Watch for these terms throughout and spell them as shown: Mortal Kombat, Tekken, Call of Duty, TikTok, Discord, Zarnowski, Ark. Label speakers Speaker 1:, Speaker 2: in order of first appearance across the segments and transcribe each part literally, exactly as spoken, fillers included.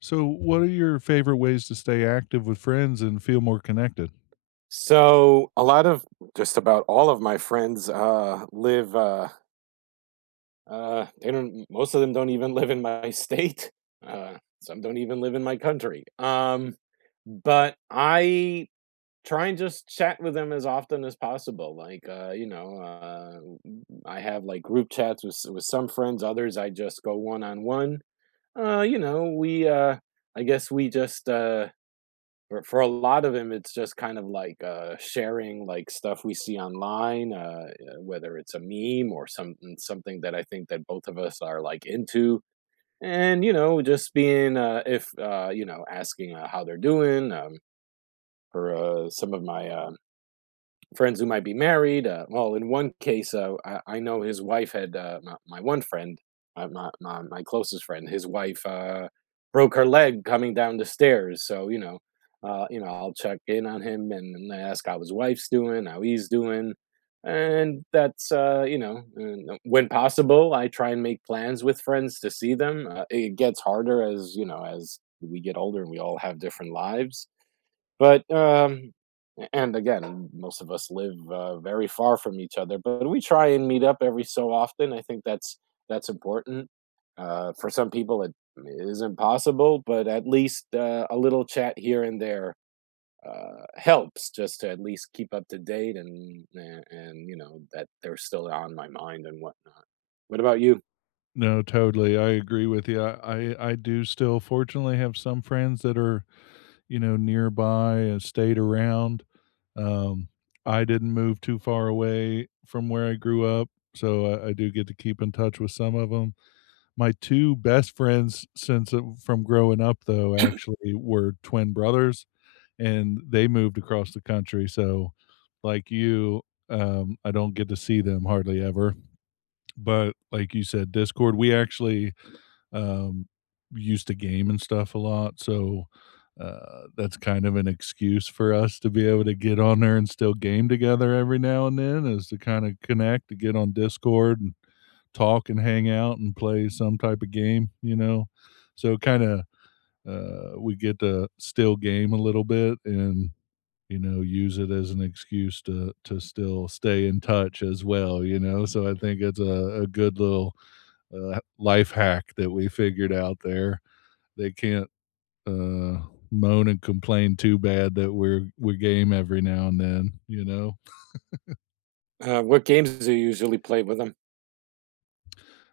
Speaker 1: So, what are your favorite ways to stay active with friends and feel more connected?
Speaker 2: So a lot of just about all of my friends uh, live. Uh, uh, they don't. Most of them don't even live in my state. Uh, some don't even live in my country. Um, but I try and just chat with them as often as possible. Like, uh, you know, uh, w- I have like group chats with with some friends. Others I just go one on one. Uh, you know, we. Uh, I guess we just. Uh, for, for a lot of them, it's just kind of like uh sharing like stuff we see online, uh uh, whether it's a meme or some mm, something that I think that both of us are like into, and you know just being, uh if uh you know asking, uh, how they're doing. Um for uh, some of my um friends who might be married. Uh, well, in one case, uh, I, I know his wife had, uh, my, my one friend, uh, my, my my closest friend, his wife, uh, broke her leg coming down the stairs. So, you know, uh, you know, I'll check in on him and, and ask how his wife's doing, how he's doing, and that's uh, you know, and, uh, when possible, I try and make plans with friends to see them. Uh, it gets harder, as you know, as we get older, and we all have different lives, but, um and again, most of us live, uh, very far from each other, but we try and meet up every so often. I think that's that's important. Uh, for some people, it is impossible, but at least, uh, a little chat here and there, uh, helps just to at least keep up to date, and a and, you know, that they're still on my mind and whatnot. What about you?
Speaker 1: No, totally. I agree with you. I, I, I do still fortunately have some friends that are, you know, nearby and stayed around. Um, I didn't move too far away from where I grew up. So I, I do get to keep in touch with some of them. My two best friends since uh, from growing up, though, actually were twin brothers. And they moved across the country. So, like you, um, I don't get to see them hardly ever. But like you said, Discord, we actually um, used to game and stuff a lot. So, uh, that's kind of an excuse for us to be able to get on there and still game together every now and then is to kind of connect, to get on Discord and talk and hang out and play some type of game, you know? So, kind of, uh, we get to still game a little bit and you know, use it as an excuse to to still stay in touch as well, you know? So I think it's a a good little, uh, life hack that we figured out there. They can't, uh, moan and complain too bad that we're we game every now and then, you know?
Speaker 2: Uh, what games do you usually play with them?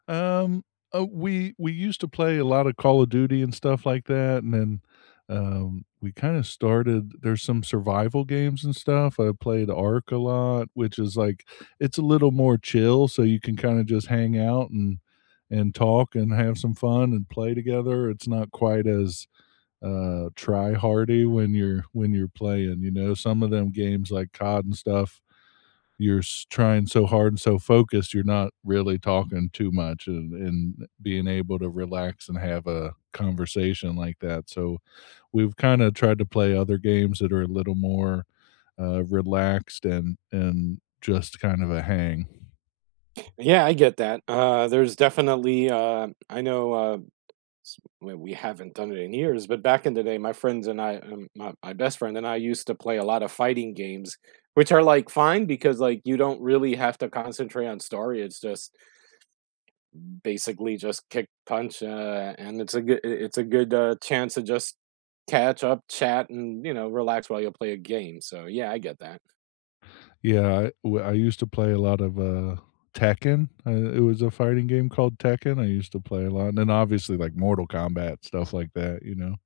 Speaker 1: Um, uh, we we used to play a lot of Call of Duty and stuff like that, and then, um, we kinda started there's some survival games and stuff, I played Ark a lot, which is, like it's a little more chill, so you can kinda just hang out and and talk and have some fun and play together, it's not quite as, uh, try hardy when you're when you're playing, you know? Some of them games like C O D and stuff, you're s- trying so hard and so focused, you're not really talking too much and, and being able to relax and have a conversation like that. So we've kind of tried to play other games that are a little more uh, relaxed and and just kind of a hang.
Speaker 2: Yeah, I get that. Uh, there's definitely, uh I know, uh well, we haven't done it in years, but back in the day, my friends and I, um, my, my best friend and I used to play a lot of fighting games, which are like fine because like you don't really have to concentrate on story. It's just basically just kick, punch, uh, and it's a good it's a good, uh, chance to just catch up, chat, and you know relax while you play a game. So yeah, I get that.
Speaker 1: Yeah, I, w- I used to play a lot of uh, Tekken. Uh, it was a fighting game called Tekken. I used to play a lot, and then obviously like Mortal Kombat stuff like that. You know.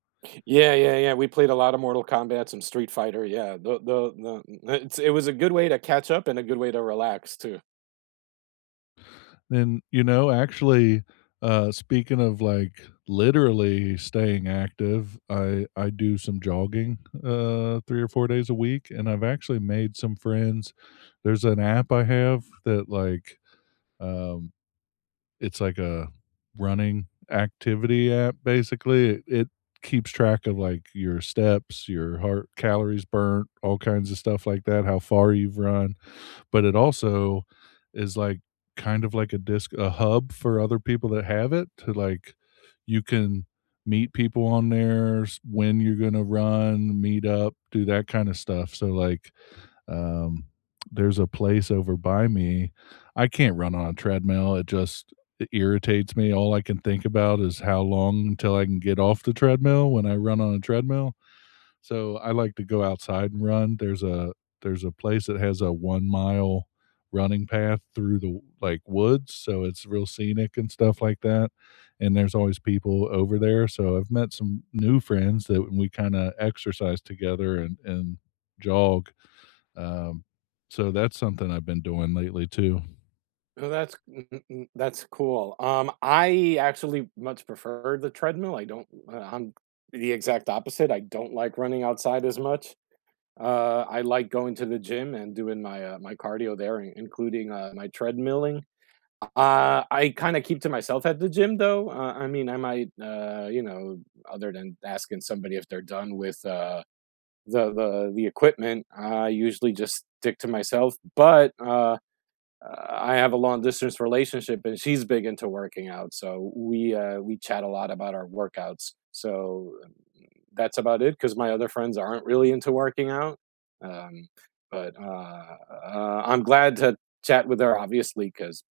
Speaker 2: Yeah, yeah, yeah. We played a lot of Mortal Kombat, some Street Fighter. Yeah, the the, the it's, it was a good way to catch up and a good way to relax too.
Speaker 1: And, you know, actually, uh, speaking of, like, literally staying active, I I do some jogging, uh, three or four days a week, and I've actually made some friends. There's an app I have that, like, um, it's like a running activity app, basically. It it keeps track of, like, your steps, your heart calories burnt, all kinds of stuff like that, how far you've run, but it also is like kind of like a disc a hub for other people that have it to, like, you can meet people on there, s- when you're gonna run, meet up, do that kind of stuff. So like, um, there's a place over by me. I can't run on a treadmill. It just it irritates me. All I can think about is how long until I can get off the treadmill when I run on a treadmill. So I like to go outside and run. There's a there's a place that has a one mile running path through the, like, woods, so it's real scenic and stuff like that, and there's always people over there, so I've met some new friends that we kinda exercise together and and jog, um, so that's something I've been doing lately too.
Speaker 2: Oh, that's that's cool. Um, I actually much prefer the treadmill. I don't. Uh, I'm the exact opposite. I don't like running outside as much. Uh, I like going to the gym and doing my uh, my cardio there, in- including, uh, my treadmilling. Uh, I kind of keep to myself at the gym, though. Uh, I mean, I might, uh, you know, other than asking somebody if they're done with, uh, the the the equipment, I usually just stick to myself. But, uh, uh, I have a long distance relationship, and she's big into working out, so we uh, we chat a lot about our workouts. So, um, that's about it because my other friends aren't really into working out. Um, but, uh, uh, I'm glad to chat with her, obviously, because,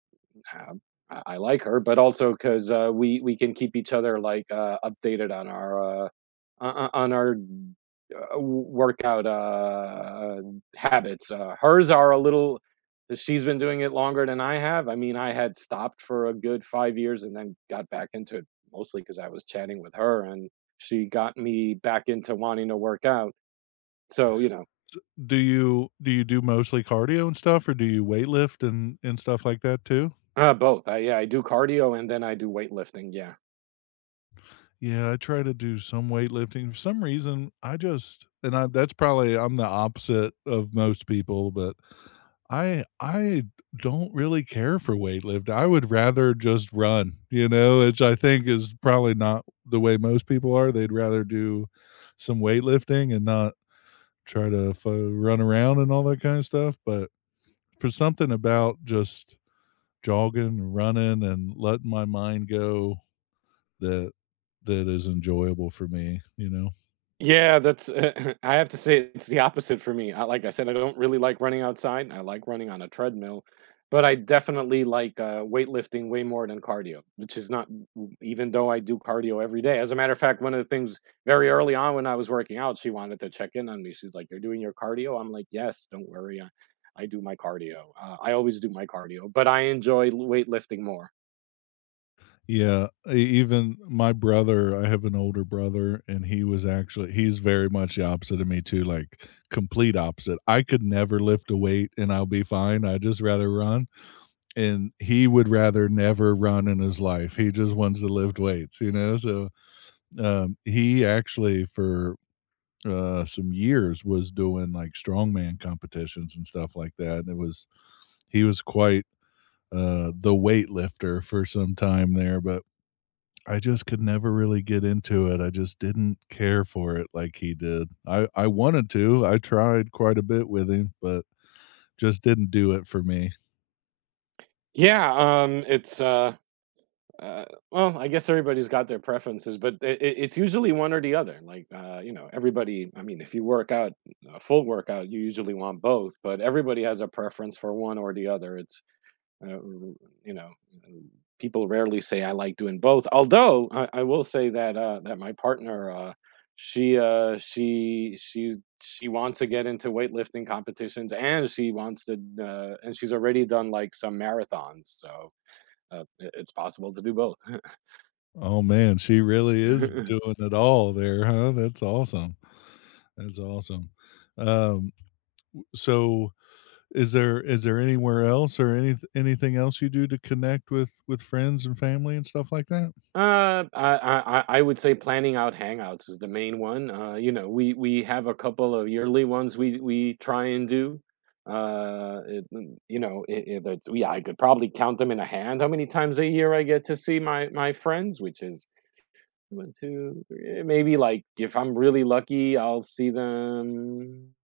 Speaker 2: um, I I like her, but also 'cause, uh, we we can keep each other, like, uh, updated on our, uh, on on our, uh, workout, uh, habits. Uh, hers are a little, she's been doing it longer than I have. I mean, I had stopped for a good five years and then got back into it mostly because I was chatting with her, and she got me back into wanting to work out. So, you know,
Speaker 1: Do you do you do mostly cardio and stuff, or do you weight lift and and stuff like that too?
Speaker 2: uh, both. I Yeah, I do cardio and then I do weightlifting, yeah.
Speaker 1: Yeah, I try to do some weightlifting. For some reason, I just and I that's probably I'm the opposite of most people, but I I don't really care for weightlifting. I would rather just run, you know, which I think is probably not the way most people are. They'd rather do some weightlifting and not try to f run around and all that kind of stuff, but for something about just jogging, running, and letting my mind go that that is enjoyable for me, you know.
Speaker 2: Yeah, that's I have to say it's the opposite for me. I Like I said, I don't really like running outside. I like running on a treadmill, but I definitely like, uh, weightlifting way more than cardio, which is not, even though I do cardio every day. As a matter of fact, one of the things very early on when I was working out, she wanted to check in on me. She's like, "You're doing your cardio?" I'm like, "Yes, don't worry. I, I do my cardio. Uh, I always do my cardio, but I enjoy weightlifting more."
Speaker 1: Yeah, e even my brother I have an older brother, and he was actually he's very much the opposite of me too, like, complete opposite. I could never lift a weight and I'll be fine, I'd just rather run. And he would rather never run in his life. He just wants to lift weights, you know. So um, he actually for uh, some years was doing like strongman competitions and stuff like that. And it was he was quite uh, the weightlifter for some time there, but I just could never really get into it. I just didn't care for it like he did. I I wanted to. I tried quite a bit with him, but just didn't do it for me.
Speaker 2: Yeah, um, it's, uh Uh, well, I guess everybody's got their preferences, but it, it's usually one or the other. Like, uh, you know, everybody, I mean, if you work out a full workout, you usually want both, but everybody has a preference for one or the other. It's, uh, r- you know, um, people rarely say I like doing both. Although I, I will say that, uh, that my partner, uh, she, uh, she, she's, she wants to get into weightlifting competitions, and she wants to, uh, and she's already done like some marathons. So, uh, it- it's possible to do both.
Speaker 1: Oh, man, she really is doing it all there, huh? That's awesome. That's awesome. Um, so is there is there anywhere else or any anything else you do to connect with with friends and family and stuff like that?
Speaker 2: Uh, I I I I would say planning out hangouts is the main one. Uh, you know, we we have a couple of yearly ones we we try and do. Uh, it, mm, you know, it, it, that's Yeah, I could probably count them in a hand how many times a year I get to see my my friends, which is one, two, three, maybe like if I'm really lucky, I'll see them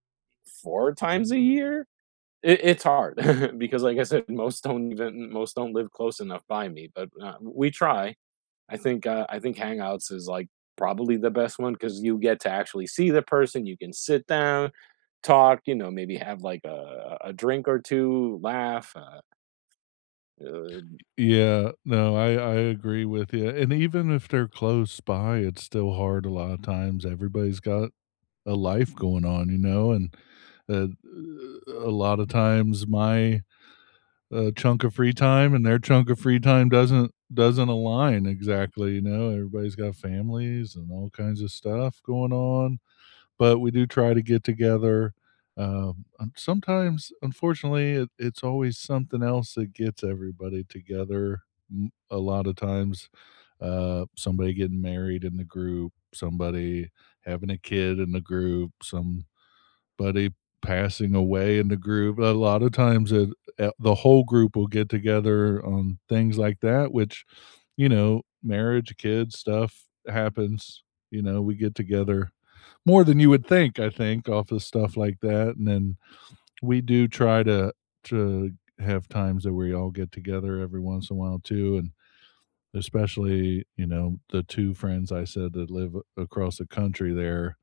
Speaker 2: four times a year. It, it's hard because, like I said, most don't even most don't live close enough by me, but uh, we try. I think uh, I think Hangouts is like probably the best one because you get to actually see the person. You can sit down, talk. You know, maybe have like a, a drink or two, laugh. Uh,
Speaker 1: Yeah, no, I I agree with you, and even if they're close by, it's still hard a lot of times, everybody's got a life going on, you know, and, uh, a lot of times my, uh, chunk of free time and their chunk of free time doesn't doesn't align exactly, you know, everybody's got families and all kinds of stuff going on, but we do try to get together. Um, and sometimes, unfortunately, it, it's always something else that gets everybody together. M- A lot of times, uh, somebody getting married in the group, somebody having a kid in the group, some buddy passing away in the group. A lot of times it, uh, the whole group will get together on things like that, which, you know, marriage, kids, stuff happens. You know, we get together more than you would think, I think, off of stuff like that. And then we do try to to have times that we all get together every once in a while too. And especially, you know, the two friends I said that live across the country there,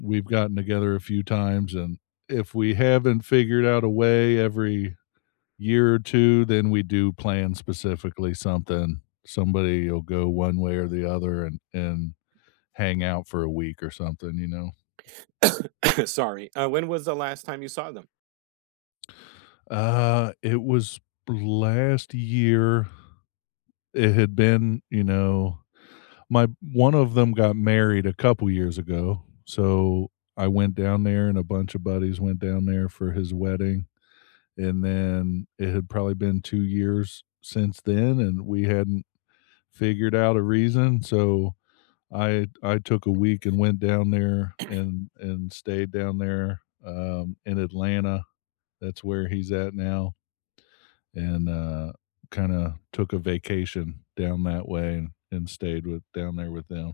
Speaker 1: we've gotten together a few times, and if we haven't figured out a way every year or two, then we do plan specifically something, somebody will go one way or the other and and hang out for a week or something, you know.
Speaker 2: uh, Sorry. Uh, when was the last time you saw them?
Speaker 1: uh it was last year. It had been, you know, my one of them got married a couple years ago, so I went down there, and a bunch of buddies went down there for his wedding, and then it had probably been two years since then, and we hadn't figured out a reason, so I I took a week and went down there and and stayed down there, um, in Atlanta. That's where he's at now, and, uh, kinda took a vacation down that way and and stayed with down there with them.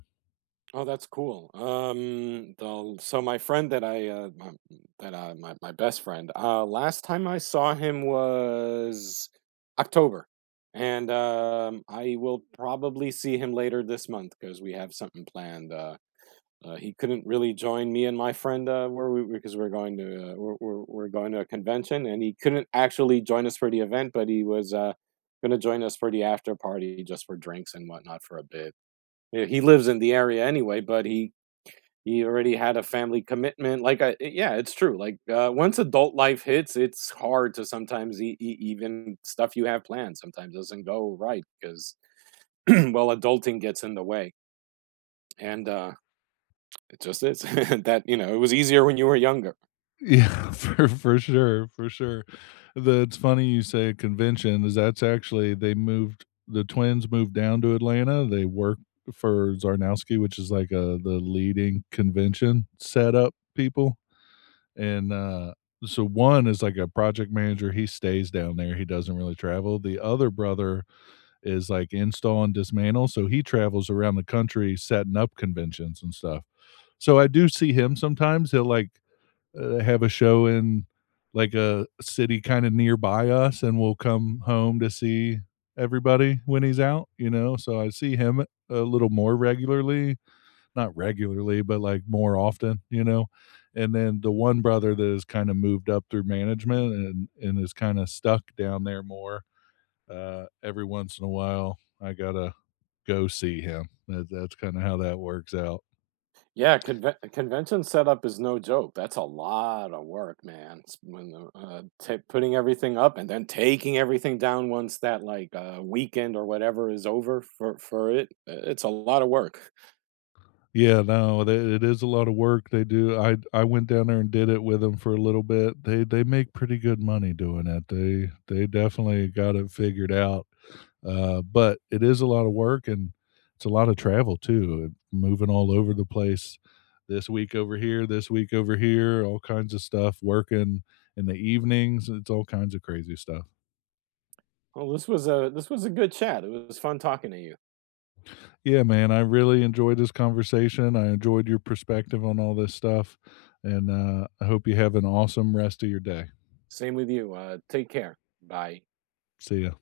Speaker 2: Oh, that's cool. Um, the, so my friend that I uh, my, that, uh, my my best friend. Uh, last time I saw him was October. And, um, I will probably see him later this month because we have something planned. Uh, Uh, he couldn't really join me and my friend, uh, where we because we're going to uh, we're, we're we're going to a convention, and he couldn't actually join us for the event, but he was, uh, going to join us for the after party just for drinks and whatnot for a bit. Yeah, He lives in the area anyway, but he he already had a family commitment. Like, I, eh, yeah, it's true. Like, uh, once adult life hits, it's hard to sometimes e- e- even stuff you have planned sometimes doesn't go right because well, adulting gets in the way, and, uh, it just is. That, you know, it was easier when you were younger.
Speaker 1: Yeah, for for sure, for sure. The It's funny you say convention, is that's actually they moved the twins moved down to Atlanta, they work for Zarnowski, which is like, a the leading convention setup people, and, uh, so one is like a project manager, he stays down there, he doesn't really travel. The other brother is like install and dismantle, so he travels around the country setting up conventions and stuff. So I do see him sometimes, he'll, like, uh, have a show in like a city kind of nearby us and will come home to see everybody when he's out, you know? So I see him a little more regularly, not regularly, but like more often, you know? And then the one brother that has kind of moved up through management and, and is kind of stuck down there more, uh, every once in a while. I got to go see him. That, that's kind of how that works out.
Speaker 2: Yeah, conve convention setup is no joke. That's a lot of work, man. It's when the, uh, ta Putting everything up and then taking everything down once that, like, uh, weekend or whatever is over for for it. uh, It's a lot of work.
Speaker 1: Yeah, no, they it is a lot of work they do. I I went down there and did it with them for a little bit. They they make pretty good money doing it. They they definitely got it figured out, uh, but it is a lot of work, and it's a lot of travel too, moving all over the place, this week over here, this week over here, all kinds of stuff, working in the evenings, it's all kinds of crazy stuff.
Speaker 2: Well, this was a this was a good chat. It was fun talking to you.
Speaker 1: Yeah, man, I really enjoyed this conversation. I enjoyed your perspective on all this stuff, and uh, I hope you have an awesome rest of your day.
Speaker 2: Same with you. Uh, take care. Bye.
Speaker 1: See ya.